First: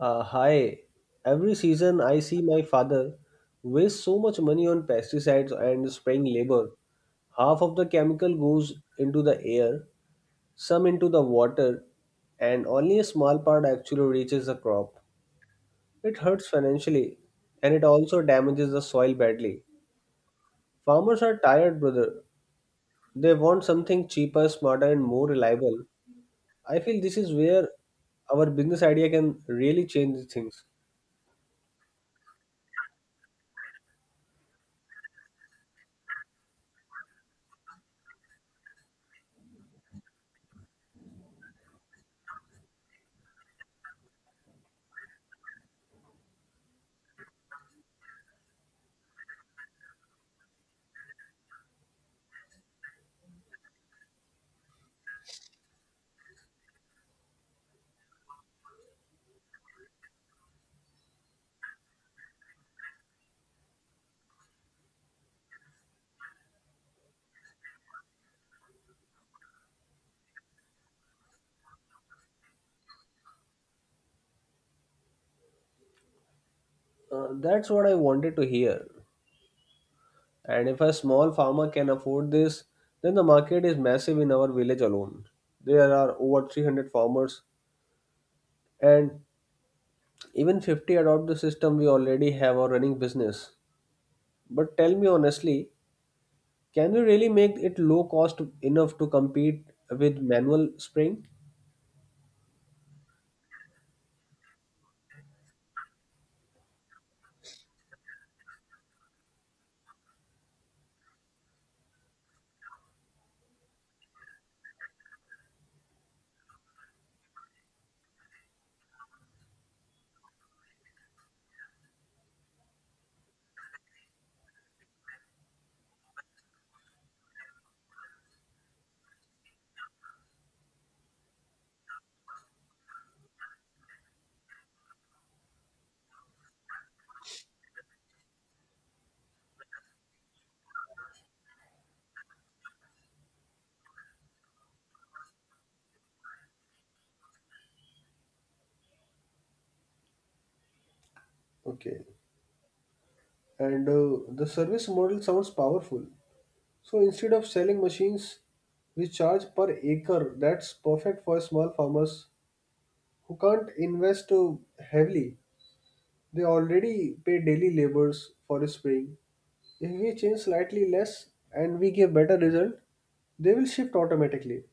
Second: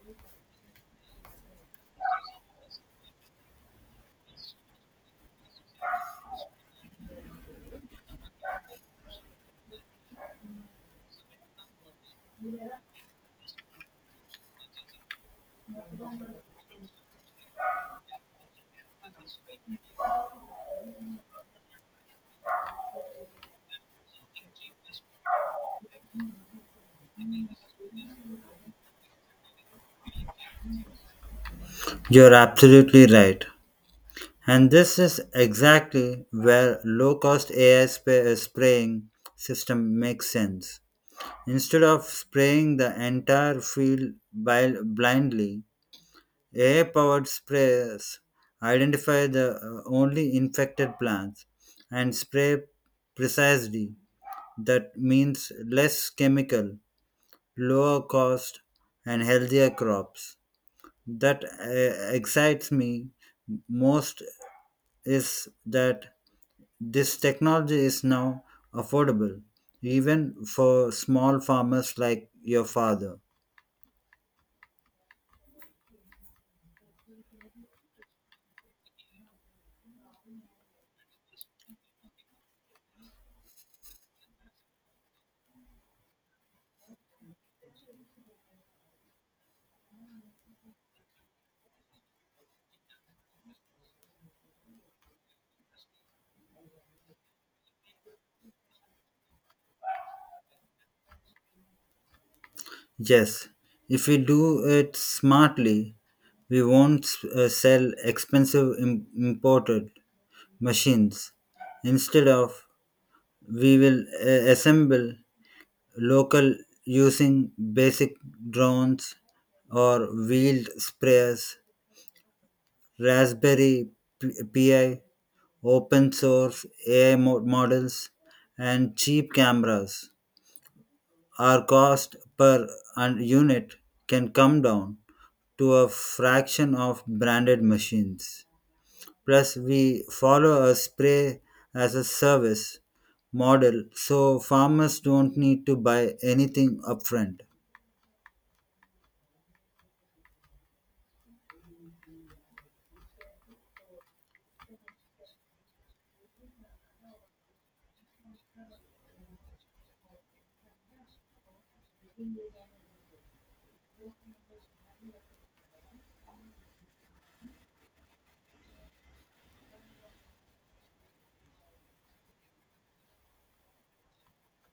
Uh, hi. Every season, I see my father waste so much money on pesticides and spraying labor. Half of the chemical goes into the air, some into the water, and only a small part actually reaches the crop. It hurts financially and it also damages the soil badly. Farmers are tired, brother. They want something cheaper, smarter, and more reliable. I feel this is where our business idea can really change things. You're absolutely right. And this is exactly where low cost AI spray, spraying system makes sense. Instead of spraying the entire field bil- blindly, AI powered sprays identify the uh, only infected plants and spray precisely. That means less chemical, lower cost, and healthier crops. That uh, excites me most is that this technology is now affordable, even for small farmers like your father. Uh, that's what I wanted to hear. And if a small farmer can afford this, then the market is massive in our village alone. There are over 300 farmers, and even 50 adopt the system we already have our running business. But tell me honestly, can we really make it low cost enough to compete with manual spraying? Yes, if we do it smartly, we won't uh, sell expensive im- imported machines. Instead of, we will uh, assemble local using basic drones or wheeled sprayers, Raspberry P- Pi Open source AI mo- models and cheap cameras. Our cost per un- unit can come down to a fraction of branded machines. Plus, we follow a spray as a service model so farmers don't need to buy anything upfront. Okay, and uh, the service model sounds powerful. So instead of selling machines, we charge per acre. That's perfect for small farmers who can't invest uh, heavily. They already pay daily labors for a spring. If we change slightly less and we give better result, they will shift automatically.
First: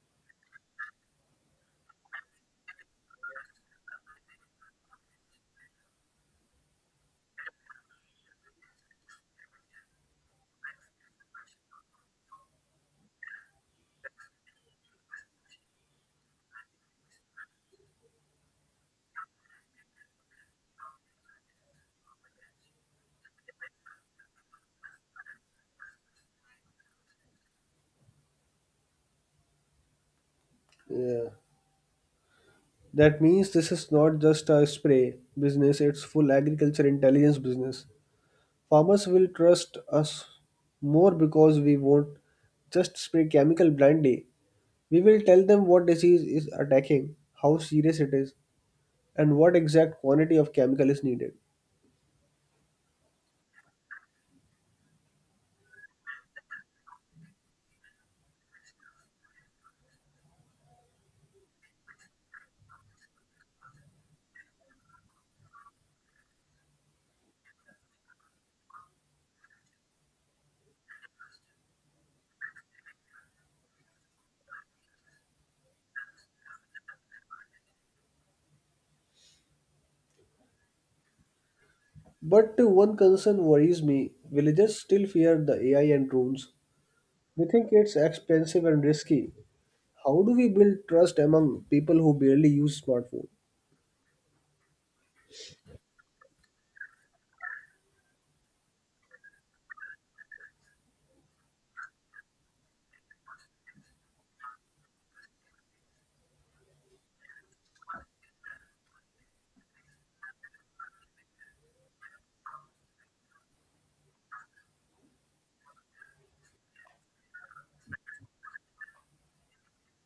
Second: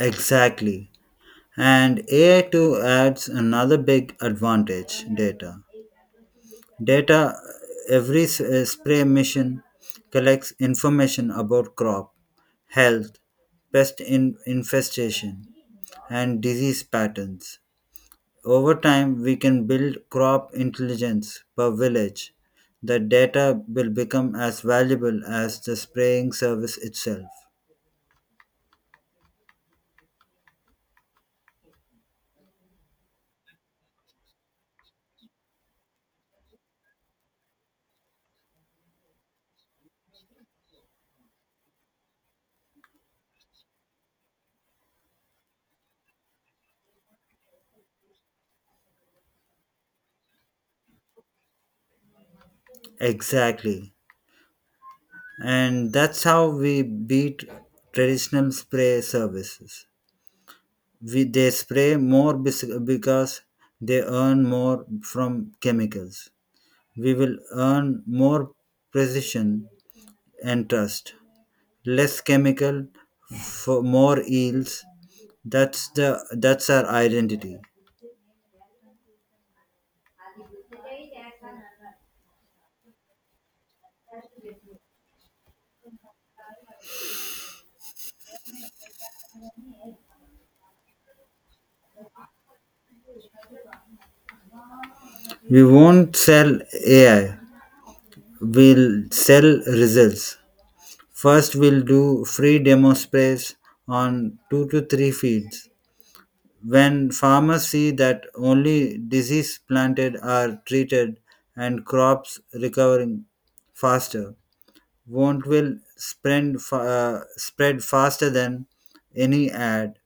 Exactly. And AI2 adds another big advantage data. Data Every s- uh, spray mission collects information about crop health, pest in- infestation, and disease patterns. Over time, we can build crop intelligence per village. The data will become as valuable as the spraying service itself. Yeah. That means this is not just a spray business, it's full agriculture intelligence business. Farmers will trust us more because we won't just spray chemical blindly. We will tell them what disease is attacking, how serious it is, and what exact quantity of chemical is needed. Exactly. And that's how we beat traditional spray services. We, they spray more bes- because they earn more from chemicals. We will earn more precision and trust. Less chemical for more yields. That's the that's our identity. But one concern worries me villagers still fear the AI and drones. They think it's expensive and risky. How do we build trust among people who barely use smartphone? We won't sell AI. We'll sell results. First, we'll do free demo sprays on two to three fields. When farmers see that only disease planted are treated and crops recovering faster, won't will spread, fa- uh, spread faster than any ad.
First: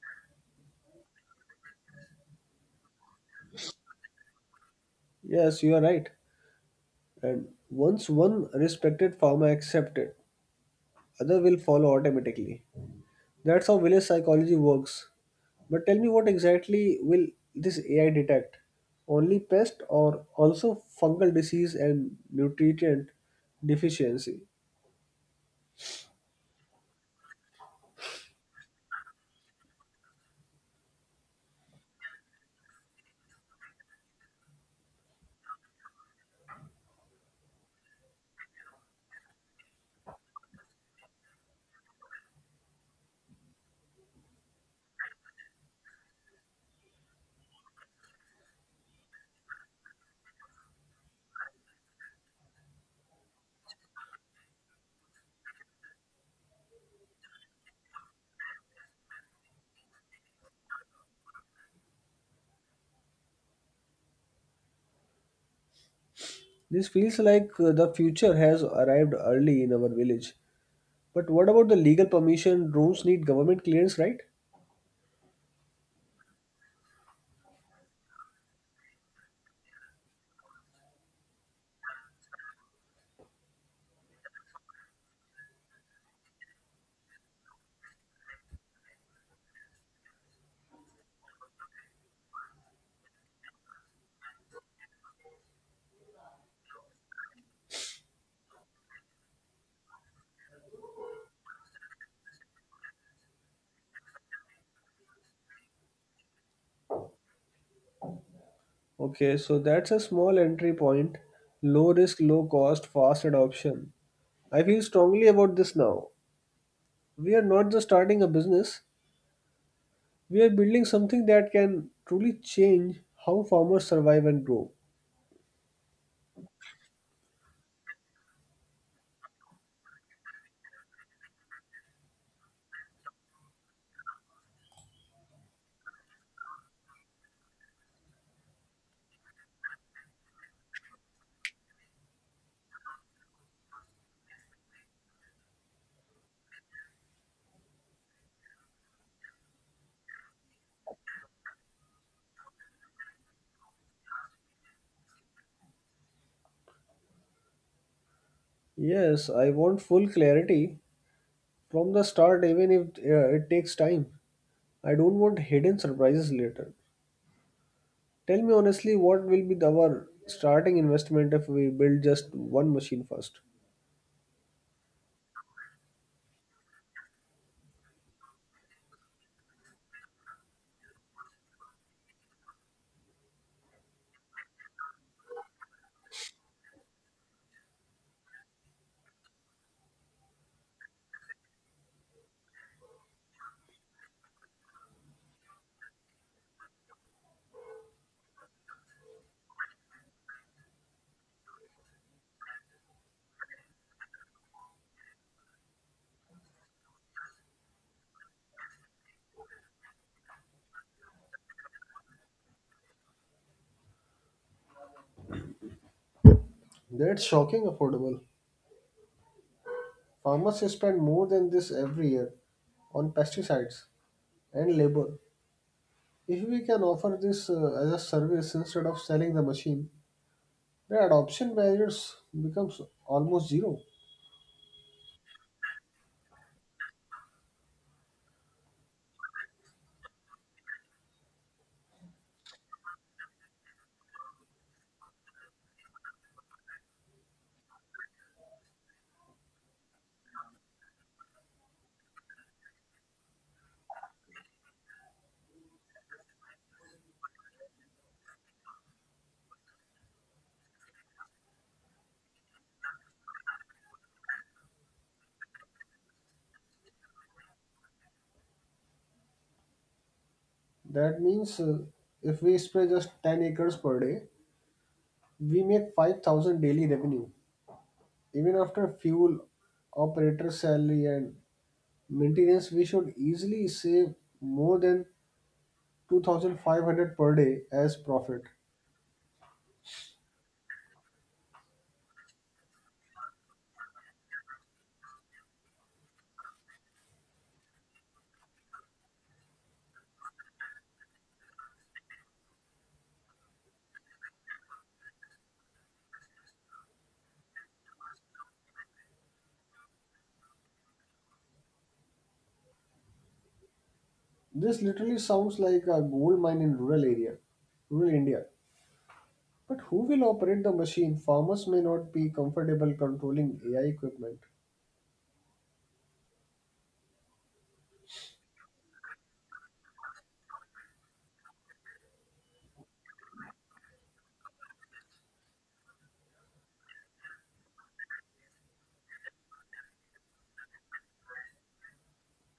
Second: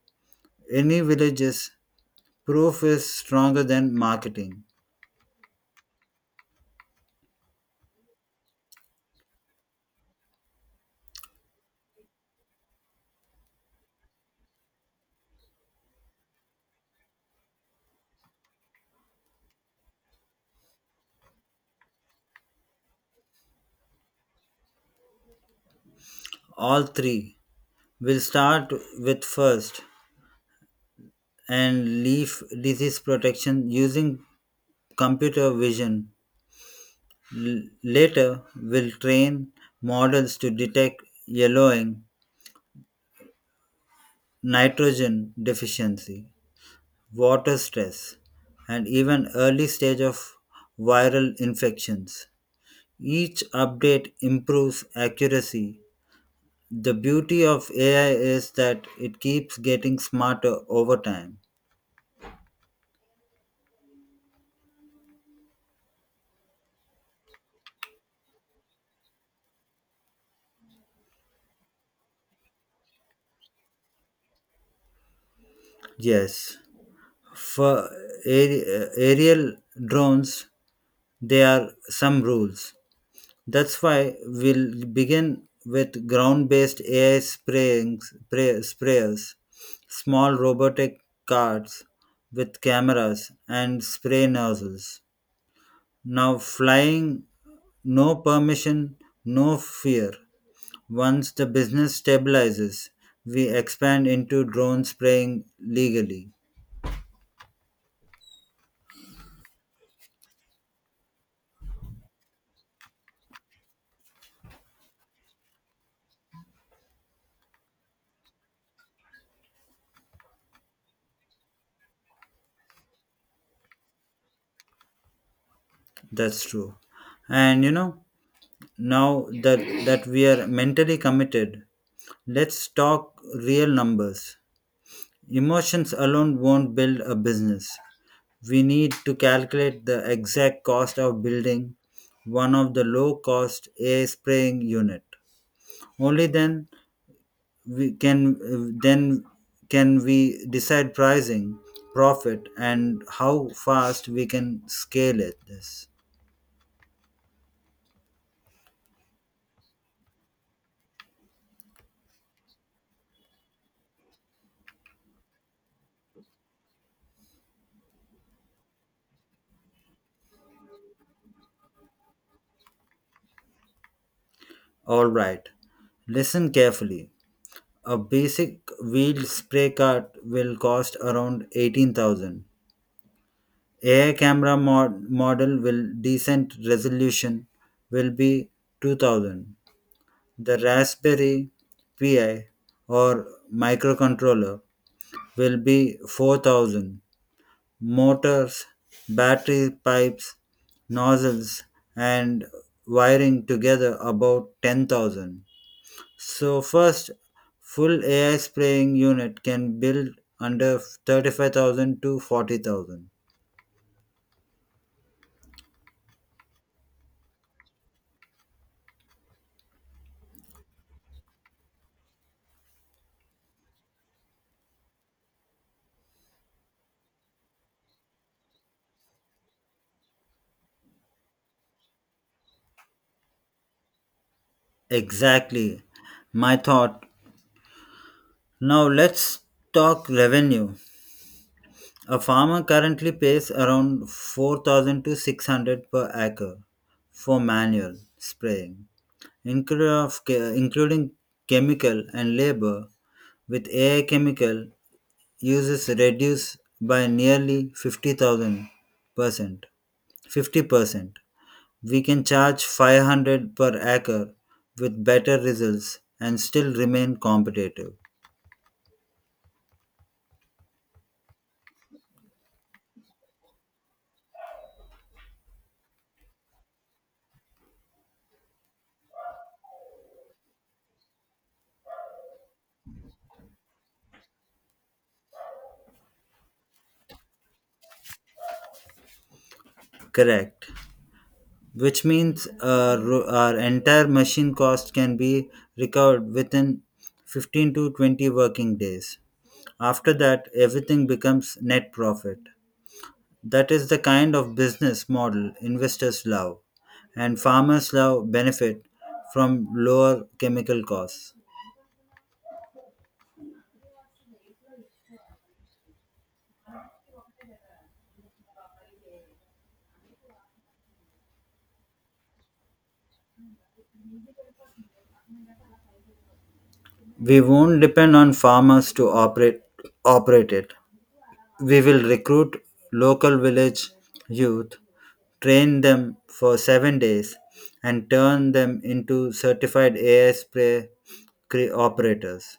Any villages proof is stronger than marketing. Yes, you are right. And once one respected farmer accepts it, other will follow automatically. That's how village psychology works. But tell me what exactly will this AI detect? Only pest or also fungal disease and nutrient deficiency? All three will start with first and leaf disease protection using computer vision. L- later, we'll train models to detect yellowing nitrogen deficiency, water stress, and even early stage of viral infections. Each update improves accuracy. The beauty of AI is that it keeps getting smarter over time. This feels like uh, the future has arrived early in our village. But what about the legal permission? Rooms need government clearance, right? Yes, for aer- aerial drones, there are some rules. That's why we'll begin with ground based AI spraying, spray, sprayers, small robotic carts with cameras and spray nozzles. Now, flying, no permission, no fear. Once the business stabilizes, we expand into drone spraying legally. Okay, so that's a small entry point. Low risk, low cost, fast adoption. I feel strongly about this now. We are not just starting a business, we are building something that can truly change how farmers survive and grow. That's true. And you know, now that, that we are mentally committed, let's talk real numbers. Emotions alone won't build a business. We need to calculate the exact cost of building one of the low cost air spraying unit. Only then we can then can we decide pricing, profit and how fast we can scale it this. Yes, I want full clarity from the start, even if uh, it takes time. I don't want hidden surprises later. Tell me honestly, what will be the- our starting investment if we build just one machine first? All right. Listen carefully. A basic wheel spray cart will cost around 18,000 AI camera mod- model will decent resolution will be 2000. The Raspberry Pi or microcontroller will be 4000. Motors, battery pipes, nozzles and wiring together about 10,000. So first full AI spraying unit can build under 35,000 to 40,000. That's shocking affordable. Farmers spend more than this every year on pesticides and labor. If we can offer this uh, as a service instead of selling the machine, the adoption barriers becomes almost zero. Exactly. My thought Now let's talk revenue. A farmer currently pays around 4000 to 600 per acre for manual spraying, including of che- including chemical and labor with AI chemical uses reduced by nearly 50,000 percent 50%. We can charge 500 per acre with better results and still remain competitive. That means uh, if we spray just 10 acres per day, we make 5000 daily revenue even after fuel operator salary and Maintenance, we should easily save more than 2500 per day as profit. Correct. which means uh, ro- our entire machine cost can be recovered within 15 to 20 working days. After that, everything becomes net profit. That is the kind of business model investors love, and farmers love benefit from lower chemical costs. This literally sounds like a gold mine in rural area, rural India. But who will operate the machine? Farmers may not be comfortable controlling AI equipment. We won't depend on farmers to operate operate it. We will recruit local village youth, train them for seven days, and turn them into certified AI spray cre- operators.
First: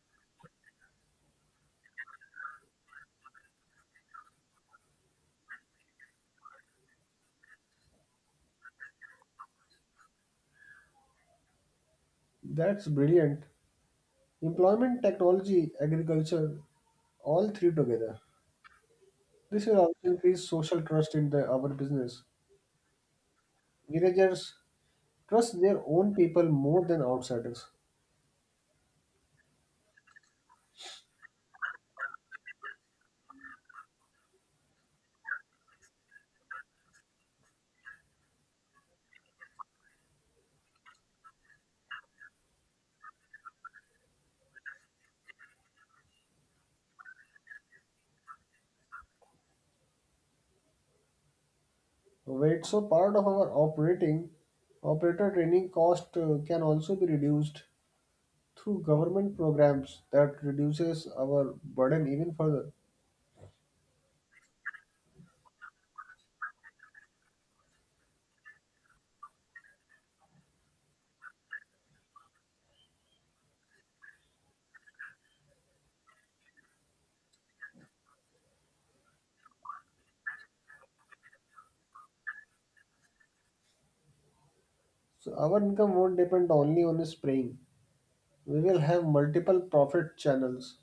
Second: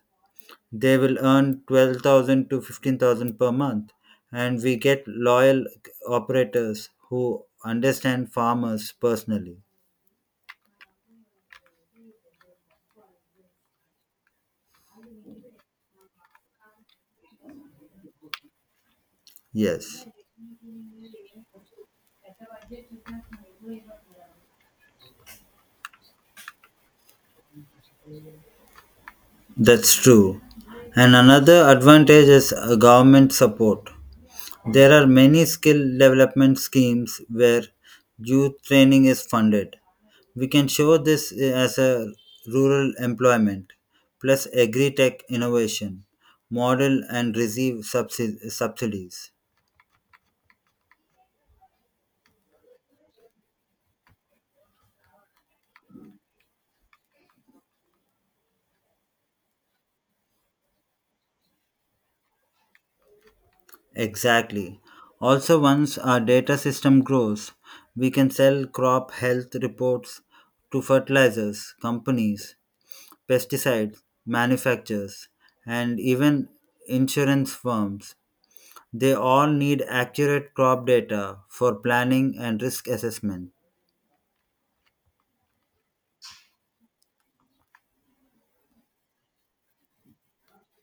They will earn 12,000 to 15,000 per month, and we get loyal operators who understand farmers personally. That's brilliant. Employment, technology, agriculture, all three together. This will also Yes, increase social trust in the, our business. Villagers trust their own people more than outsiders. that's true. And another advantage is uh, government support. There are many skill development schemes where youth training is funded. We can show this eh, as a rural employment plus agri tech innovation model and receive subsi- subsidies. Wait, so part of our operating operator training cost uh, can also be reduced through government programs that reduces our burden even further. Exactly. Also, once our data system grows, we can sell crop health reports to fertilizers, companies, pesticide manufacturers, and even insurance firms. They all need accurate crop data for planning and risk assessment. So our income won't depend only on spraying. We will have multiple profit channels.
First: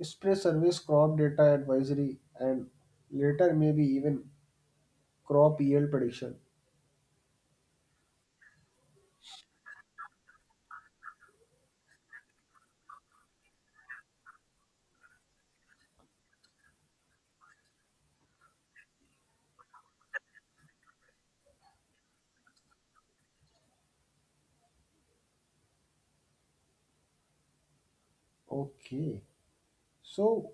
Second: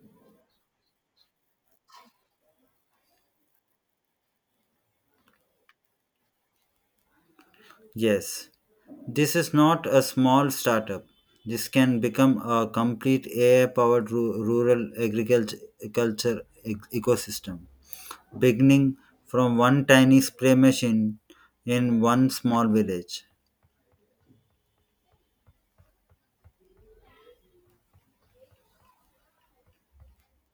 Spray service, crop data advisory, and later maybe even crop yield prediction. Yes, this is not a small startup. This can become a complete AI powered rural agriculture ec- ecosystem, beginning from one tiny spray machine in one small village. Okay. So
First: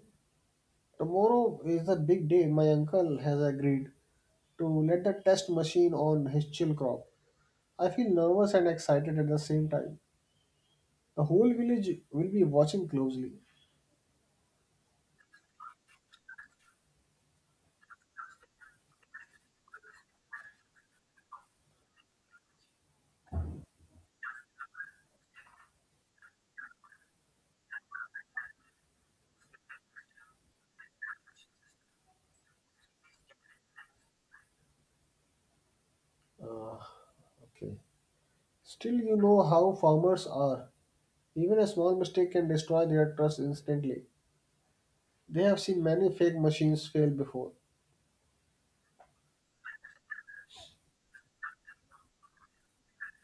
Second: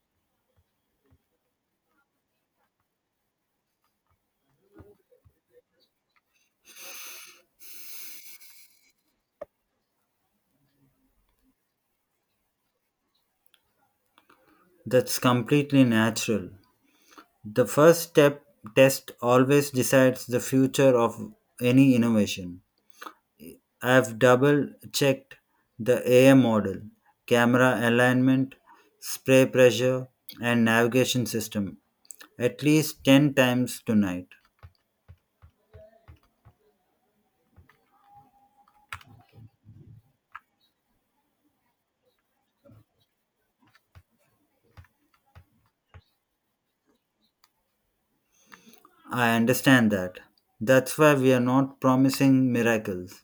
tomorrow is a big day. My uncle has agreed to let the test machine on his chill crop. I feel nervous and excited at the same time. The whole village will be watching closely. That's completely natural. The first step test always decides the future of any innovation. I've double checked the AM model, camera alignment, spray pressure, and navigation system at least 10 times tonight. Ah, okay. Still, you know how farmers are. Even a small mistake can destroy their trust instantly. They have seen many fake machines fail before. I understand that. That's why we are not promising miracles.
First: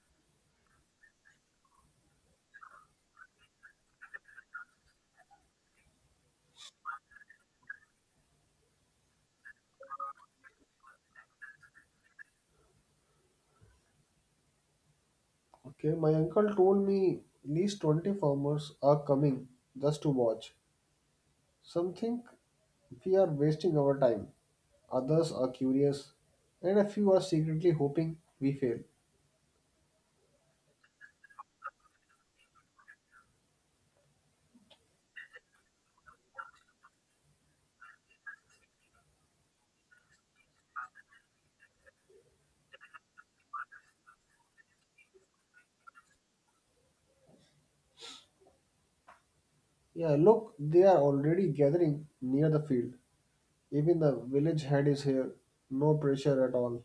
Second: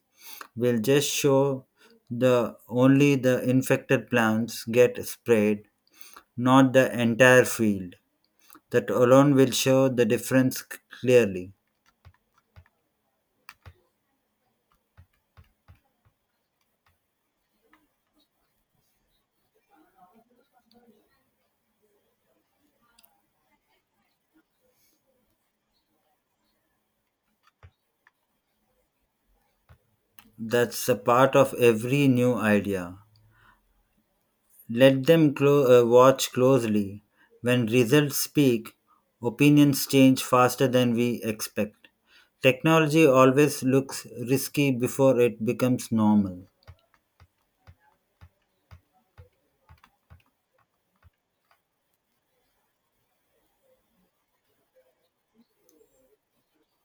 We'll just show the only the infected plants get sprayed, not the entire field. That alone will show the difference clearly. Okay, my uncle told me at least 20 farmers are coming just to watch. Some think we are wasting our time, others are curious, and a few are secretly hoping we fail. That's a part of every new idea. Let them clo- uh, watch closely. When results speak, opinions change faster than we expect. Technology always looks risky before it becomes normal. Yeah, look, they are already gathering near the field. Even the village head is here. No pressure at all.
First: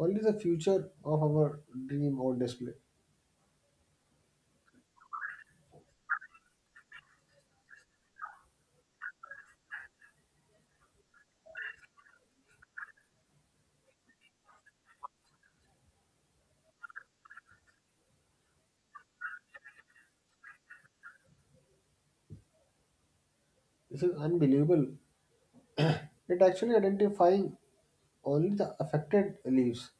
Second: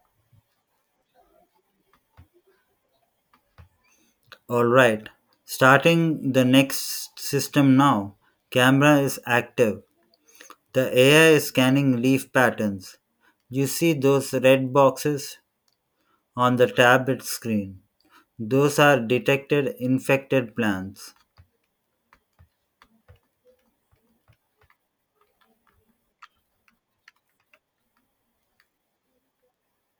Only the future of our dream on display. Alright, starting the next system now. Camera is active. The AI is scanning leaf patterns. You see those red boxes on the tablet screen. Those are detected infected plants. This is unbelievable. It actually identifying only the affected leaves.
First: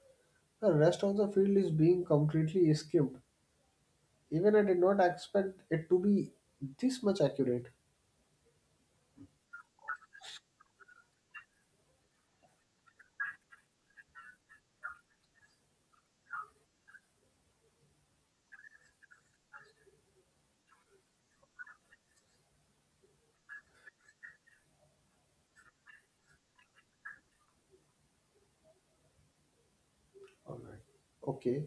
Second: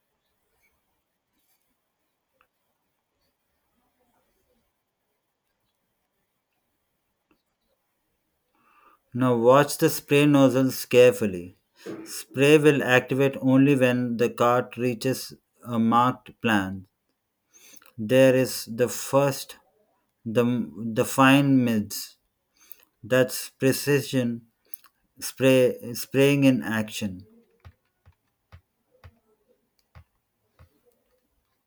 The rest of the field is being completely skimmed. Even I did not expect it to be this much accurate. Now watch the spray nozzles carefully. Spray will activate only when the cart reaches a marked plant. There is the first, the, the fine mids. That's precision spray spraying in action. Alright. Okay.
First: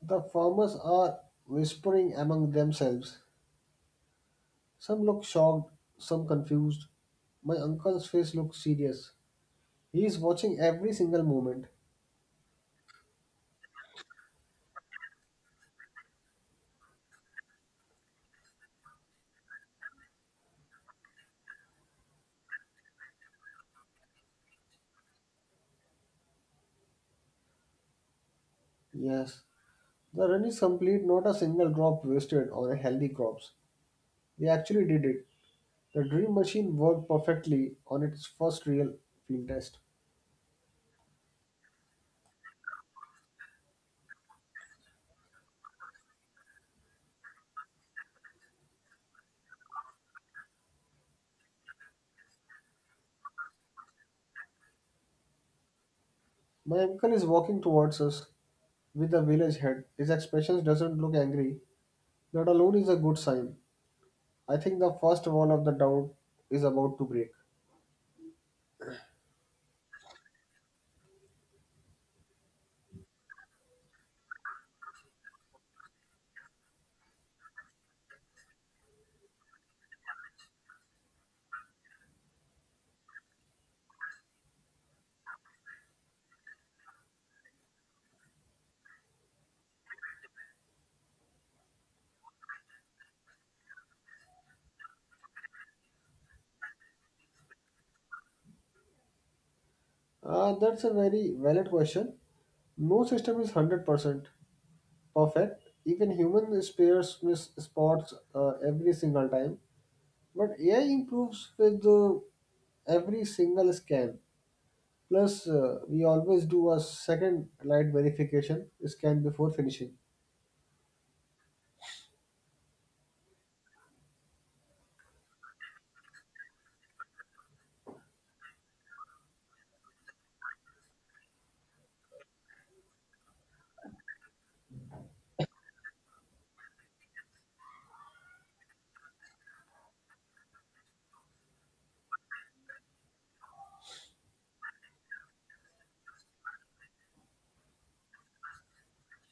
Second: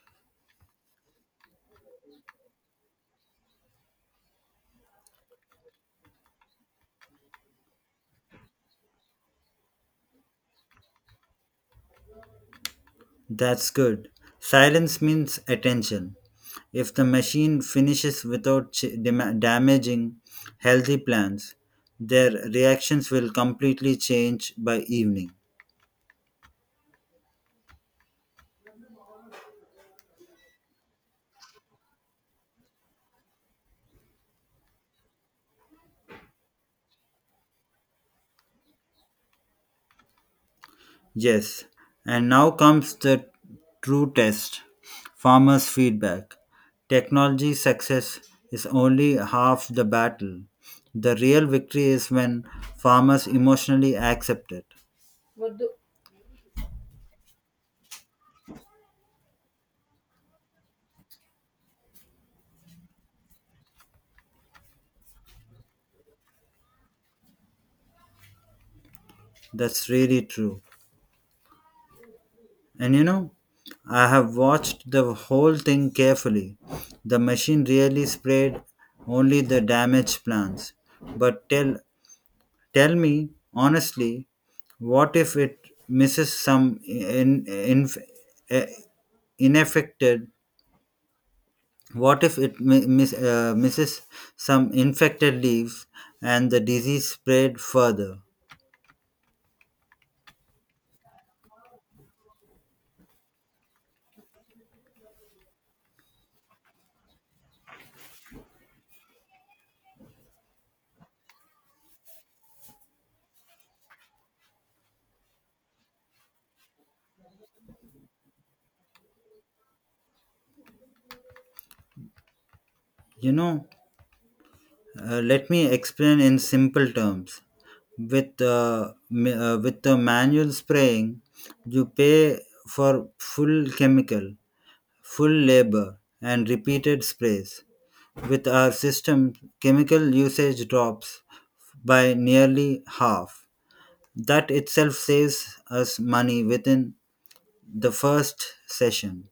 The farmers are whispering among themselves. Some look shocked, some confused. My uncle's face looks serious. He is watching every single movement. That's good. Silence means attention. If the machine finishes without ch- dam- damaging healthy plants, their reactions will completely change by evening. Yes, the run is complete, not a single drop wasted on a healthy crops. They actually did it. The dream machine worked perfectly on its first real field test. Yes, and now comes the true test farmers' feedback. Technology success is only half the battle. The real victory is when farmers emotionally accept it. My uncle is walking towards us with the village head. His expression doesn't look angry. That alone is a good sign. I think the first wall of the doubt is about to break. That's really true. And you know, I have watched the whole thing carefully. The machine really sprayed only the damaged plants, but till Tell me honestly, what if it misses some in, in, eh, ineffected? What if it mi- miss, uh, misses some infected leaves and the disease spread further? Uh, that's a very valid question. No system is 100% perfect. Even human spares miss spots uh, every single time. But AI improves with uh, every single scan. Plus, uh, we always do a second light verification scan before finishing. You know, uh, let me explain in simple terms. With uh, ma- uh, with the manual spraying, you pay for full chemical, full labor, and repeated sprays. With our system, chemical usage drops by nearly half. That itself saves us money within the first session.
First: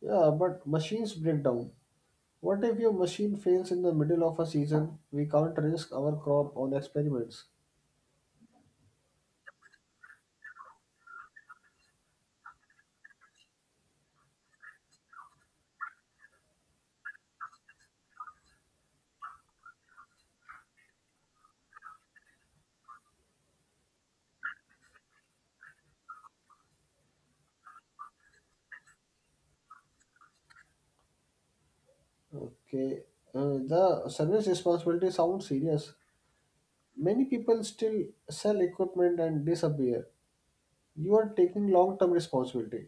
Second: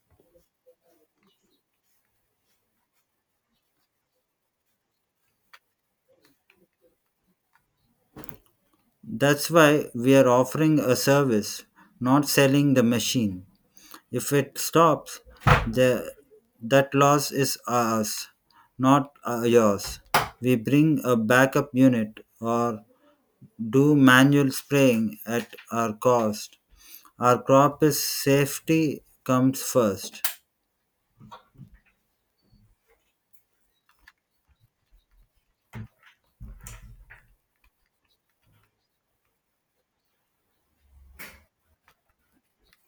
Yeah, but machines break down. What if your machine fails in the middle of a season? We can't risk our crop on experiments. That's why we are offering a service, not selling the machine. If it stops, the, that loss is ours, not uh, yours. We bring a backup unit or do manual spraying at our cost. Our crop is safety comes first. Okay, uh, the service responsibility sounds serious, Many people still sell equipment and disappear. You are taking long term responsibility.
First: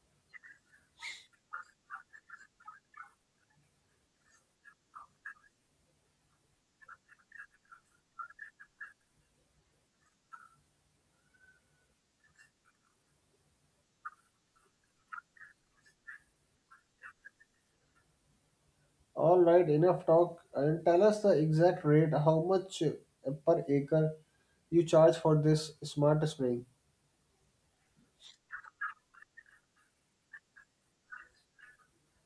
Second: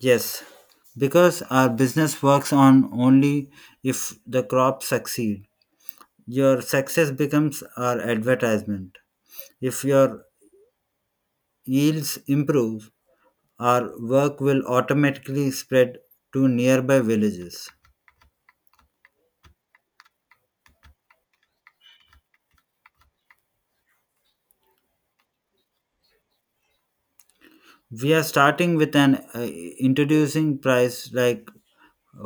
Yes, because our business works on only if the crop succeed. Your success becomes our advertisement. If your yields improve, our work will automatically spread to nearby villages. Alright, enough talk and tell us the exact rate how much uh, per acre you charge for this smart spraying. We are starting with an uh, introducing price like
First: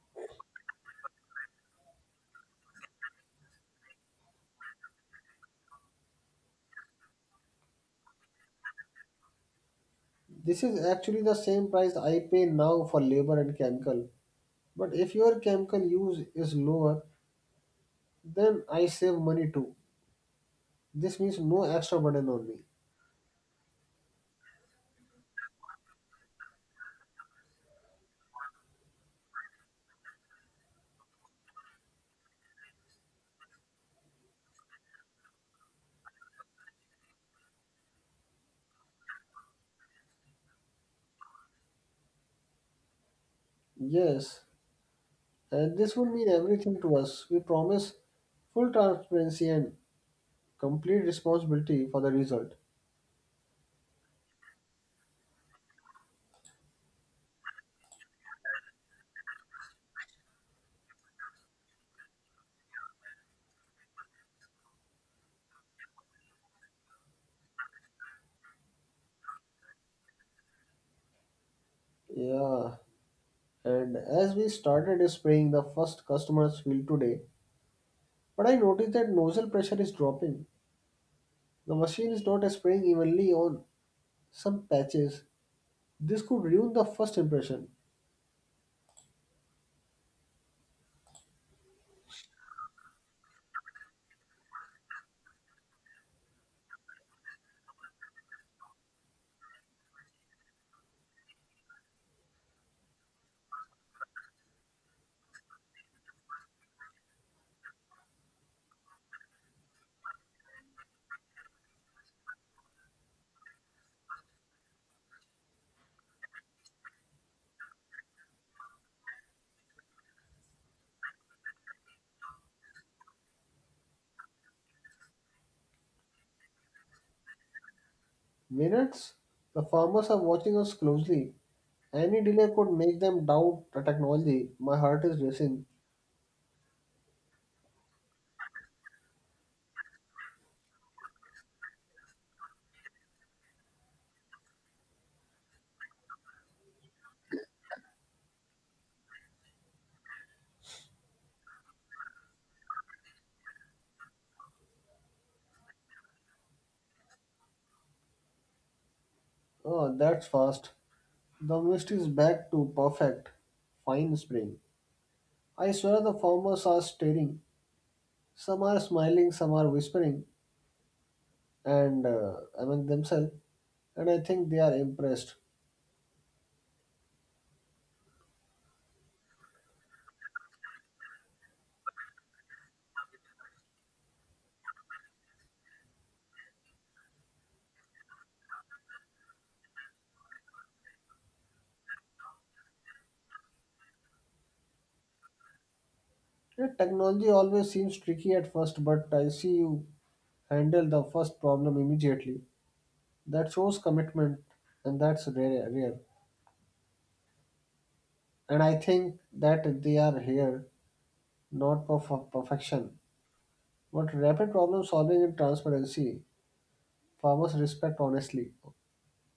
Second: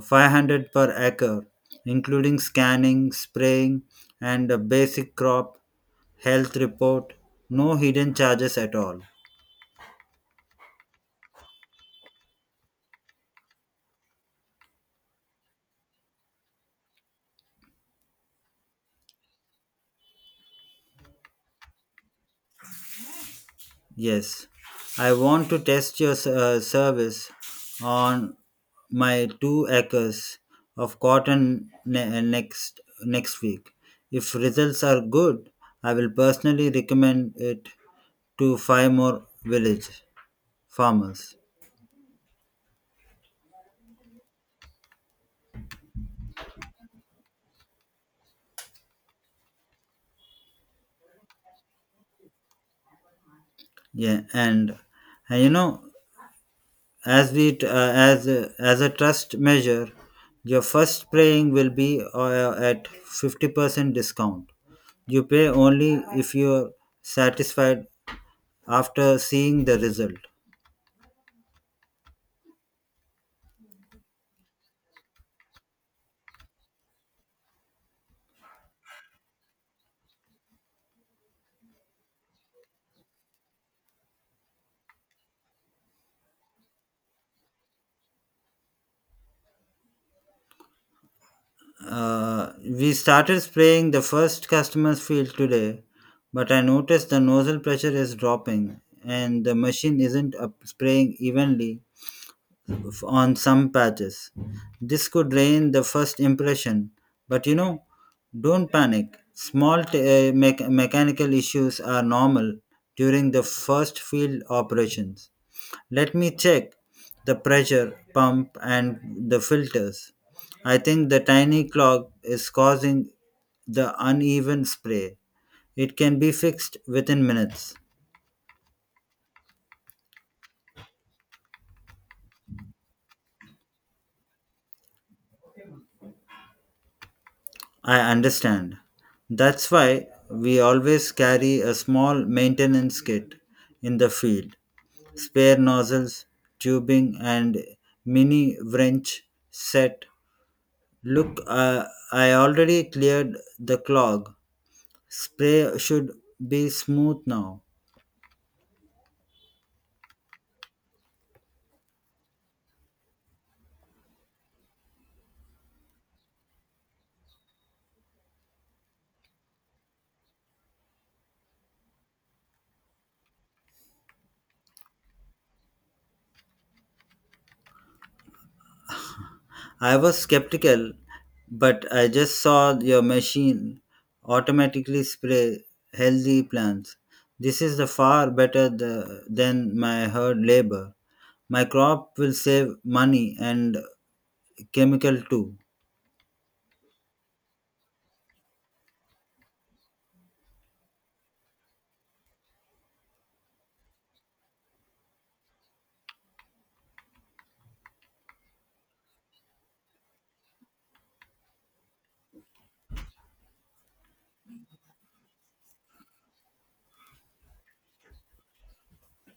500 per acre, including scanning, spraying, and a basic crop health report. No hidden charges at all. This is actually the same price I pay now for labor and chemical. But if your chemical use is lower, then I save money too. This means no extra burden on me. Yes, I want to test your s- uh, service on my two acres of cotton ne- uh, next next week. If results are good, I will personally recommend it to five more village farmers. Yes, and this would mean everything to us. We promise full transparency and complete responsibility for the result. Yeah, and and you know As the t- uh, as a- as a trust measure, your first praying will be uh, at 50% discount. You pay only if you're satisfied after seeing the result. Yeah, and as we started spraying, the first customers field today, but I noticed that nozzle pressure is dropping. The machine is not spraying evenly on some patches. This could ruin the first impression. Uh, we started spraying the first customer's field today, but I noticed the nozzle pressure is dropping and the machine isn't up spraying evenly on some patches. This could ruin the first impression, but you know, don't panic. Small t- uh, mech- mechanical issues are normal during the first field operations. Let me check the pressure pump and the filters. I think the tiny clog is causing the uneven spray. It can be fixed within minutes. Minutes? The farmers are watching us closely. Any delay could make them doubt the technology. My heart is racing. I understand. That's why we always carry a small maintenance kit in the field spare nozzles, tubing, and mini wrench set. Look, uh, I already cleared the clog. Spray should be smooth now. Oh, that's fast. The mist is back to perfect. Fine spring. I swear the farmers are staring. Some are smiling, some are whispering, and uh, among themselves, and I think they are impressed. I was skeptical, but I just saw your machine automatically spray healthy plants. This is the far better the, than my hard labor. My crop will save money and chemical too. You technology always seems tricky at first, but I see you handle the first problem immediately. That shows commitment, and that's rare. rare. And I think that they are here not for for perfection, but rapid problem solving and transparency. Farmers respect honestly,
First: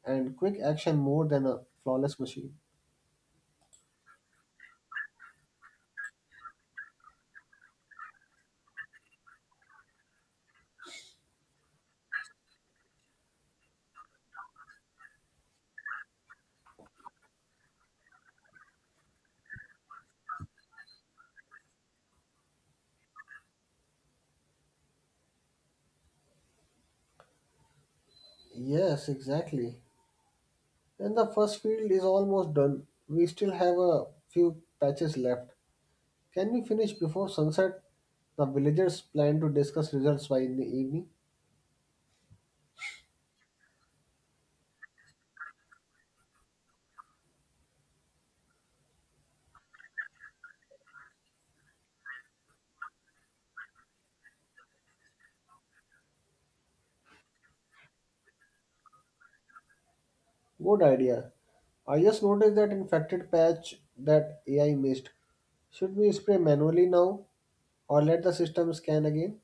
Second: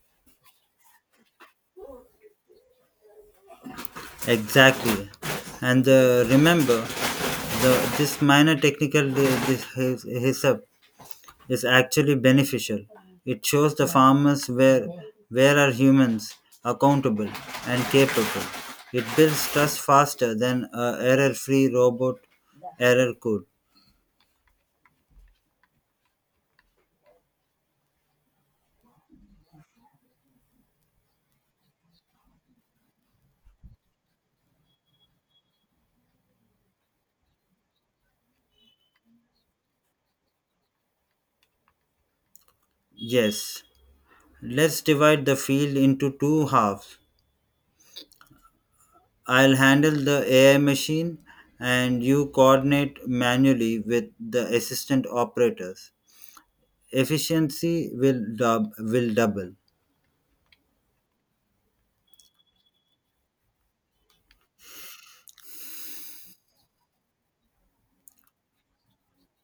and quick action more than a flawless machine. Exactly. And uh, remember, the this minor technical di- dis- his- hiccup is actually beneficial. It shows the farmers where where are humans accountable and capable. It builds trust faster than a error-free robot error could. Yes, exactly. And the first field is almost done. We still have a few patches left. Can we finish before sunset? The villagers plan to discuss results by in the evening. Yes. Let's divide the field into two halves. I'll handle the AI machine and you coordinate manually with the assistant operators. Efficiency will dub will double. Good idea. I just noticed that infected patch that AI missed. Should we spray manually now or let the system scan again?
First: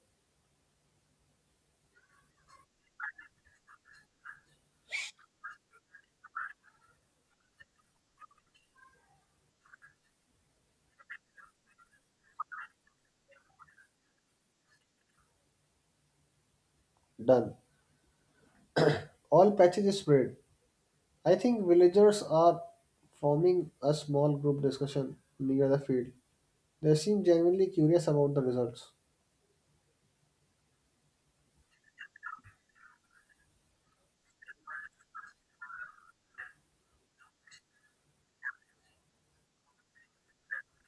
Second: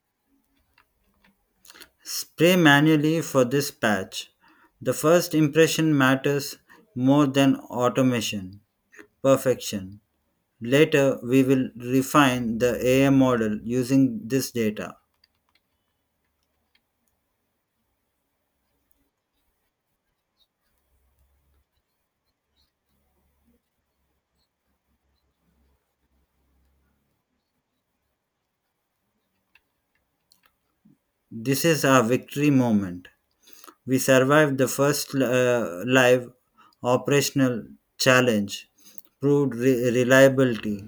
Spray manually for this patch. The first impression matters more than automation perfection. Later, we will refine the AI model using this data. Done. All patches sprayed. I think villagers are forming a small group discussion near the field. They seem genuinely curious about the results. This is our victory moment. We survived the first uh, live operational challenge, proved re- reliability,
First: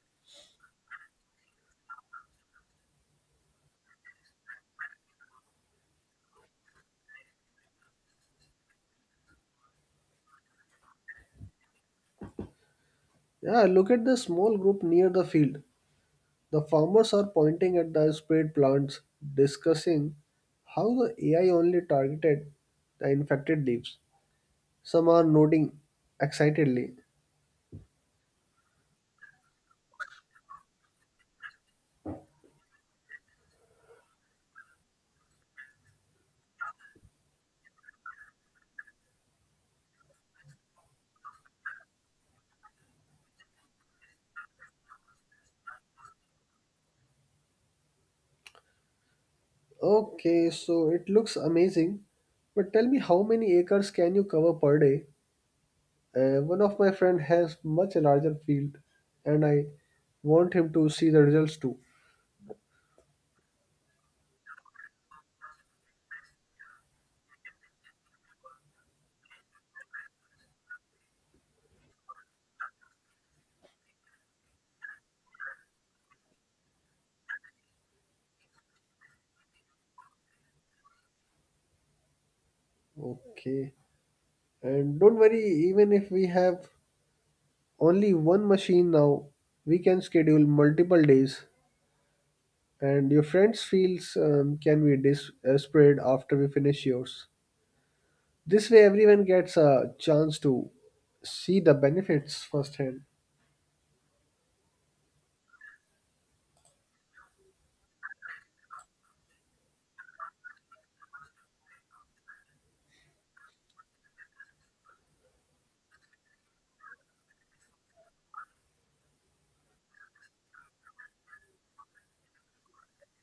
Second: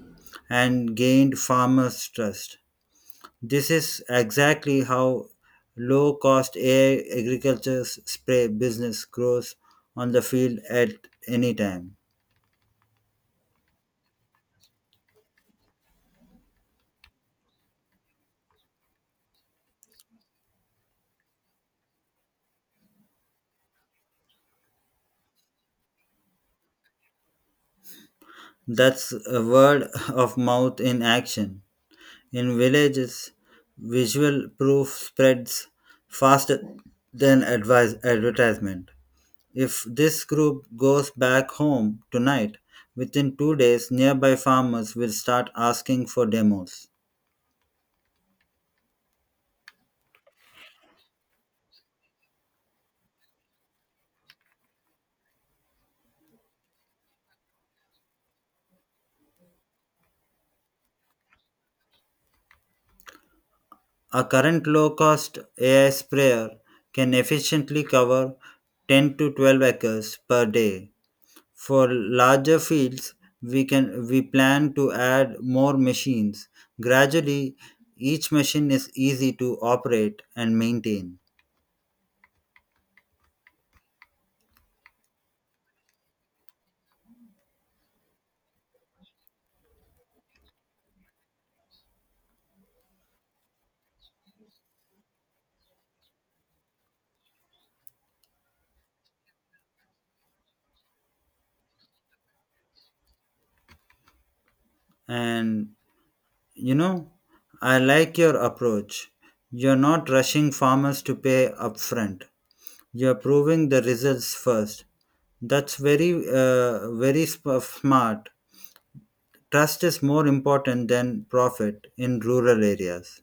and gained farmers' trust. This is exactly how low cost AI agriculture s- spray business grows on the field at any time. Yeah, look at the small group near the field. The farmers are pointing at the sprayed plants, discussing how the AI only targeted the infected leaves. Some are nodding excitedly. That's a word of mouth in action. In villages, visual proof spreads faster than advise, advertisement. If this group goes back home tonight, within two days, nearby farmers will start asking for demos. Okay, so it looks amazing, but tell me how many acres can you cover per day? Uh, one of my friend has much larger field, and I want him to see the results too. A current low cost AI sprayer can efficiently cover 10 to 12 acres per day. For larger fields, we can we plan to add more machines. Gradually, each machine is easy to operate and maintain. Okay, and don't worry, even if we have only one machine now we can schedule multiple days and your friends feels um, can be dis- uh, spread after we finish yours this way everyone gets a chance to see the benefits firsthand And you know, I like your approach. You're not rushing farmers to pay upfront. You're proving the results first. That's very, uh, very sp- smart Trust is more important than profit in rural areas.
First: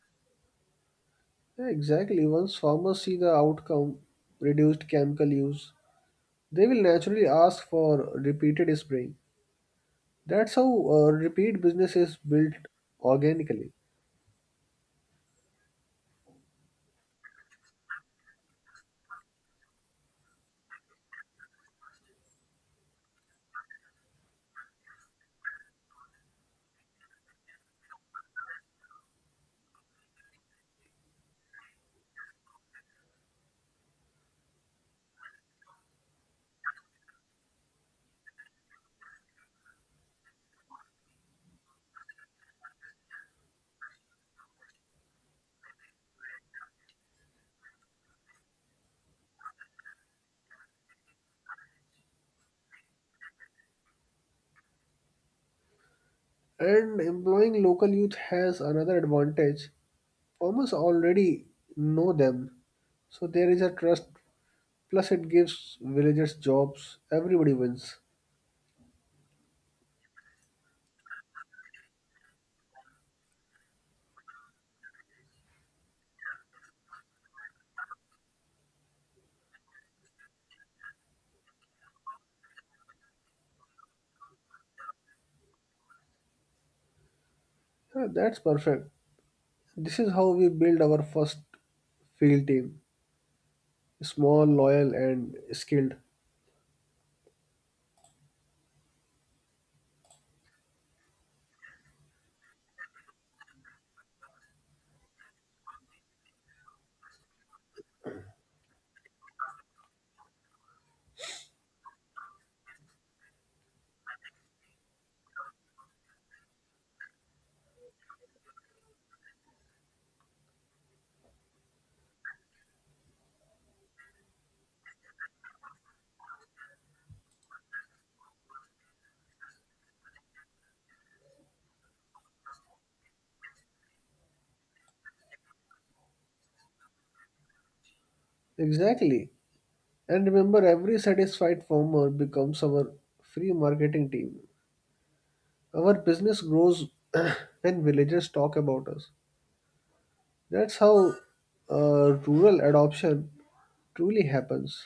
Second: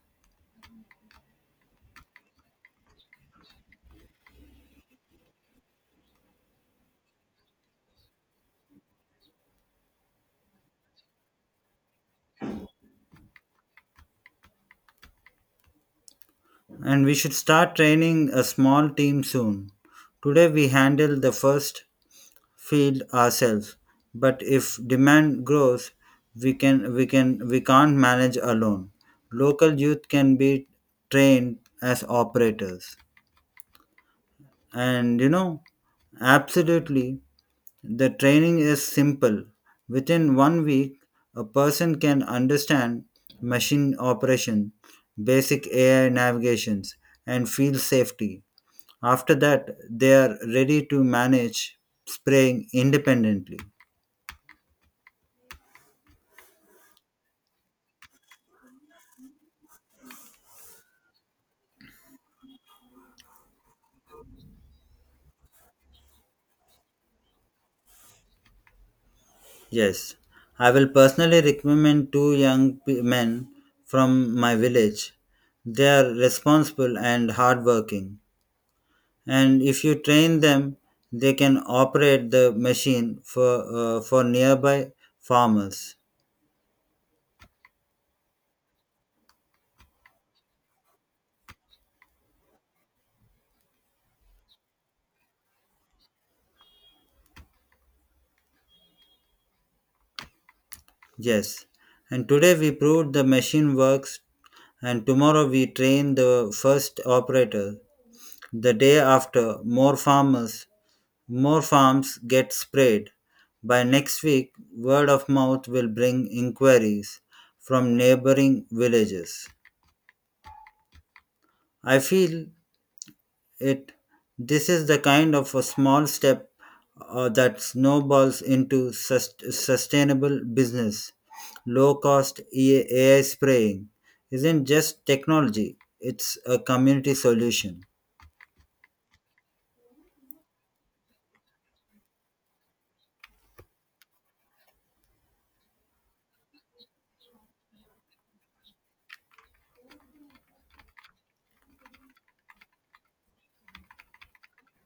yeah, exactly once farmers see the outcome reduced chemical use they will naturally ask for repeated spraying that's how uh, repeat business is built organically And we should start training a small team soon. Today we handle the first field ourselves, but if demand grows, we can we can we can't manage alone. Local youth can be trained as operators. And you know, absolutely The training is simple. Within one week, a person can understand machine operation, basic AI navigations, and field safety. After that, they are ready to manage spraying independently. and employing local youth has another advantage Farmers already know them, so there is a trust. Plus, it gives villagers jobs. Everybody wins. Yes, I will personally recommend two young p- men from my village. They are responsible and hardworking. and if you train them they can operate the machine for uh, for nearby farmers Yeah, that's perfect. This is how we build our first field team small, loyal, and skilled. yes and today we proved the machine works and tomorrow we train the first operator the day after more farmers more farms get sprayed by next week word of mouth will bring inquiries from neighboring villages i feel It this is the kind of a small step uh, that snowballs into sus- sustainable business. Low cost E- AI spraying isn't just technology; it's a community solution. Exactly. And remember, every satisfied farmer becomes our free marketing team. Our business grows and villagers talk about us. That's how uh, rural adoption truly happens.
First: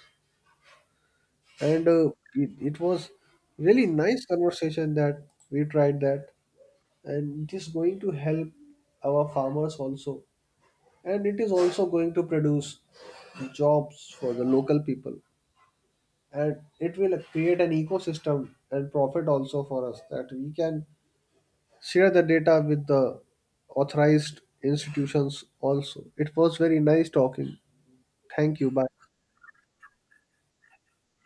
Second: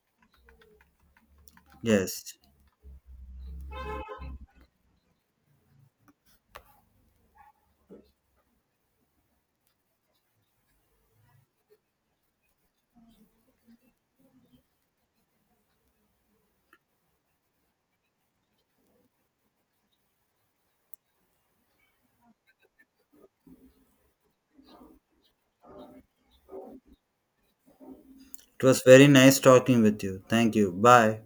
and uh, Yes, it, it was really nice conversation that we tried that and it is going to help our farmers also and it is also going to produce jobs for the local people and it will create an ecosystem and profit also for us that we can share the data with the authorized institutions also it was very nice talking thank it you was bye very nice talking with you. Thank you. Bye.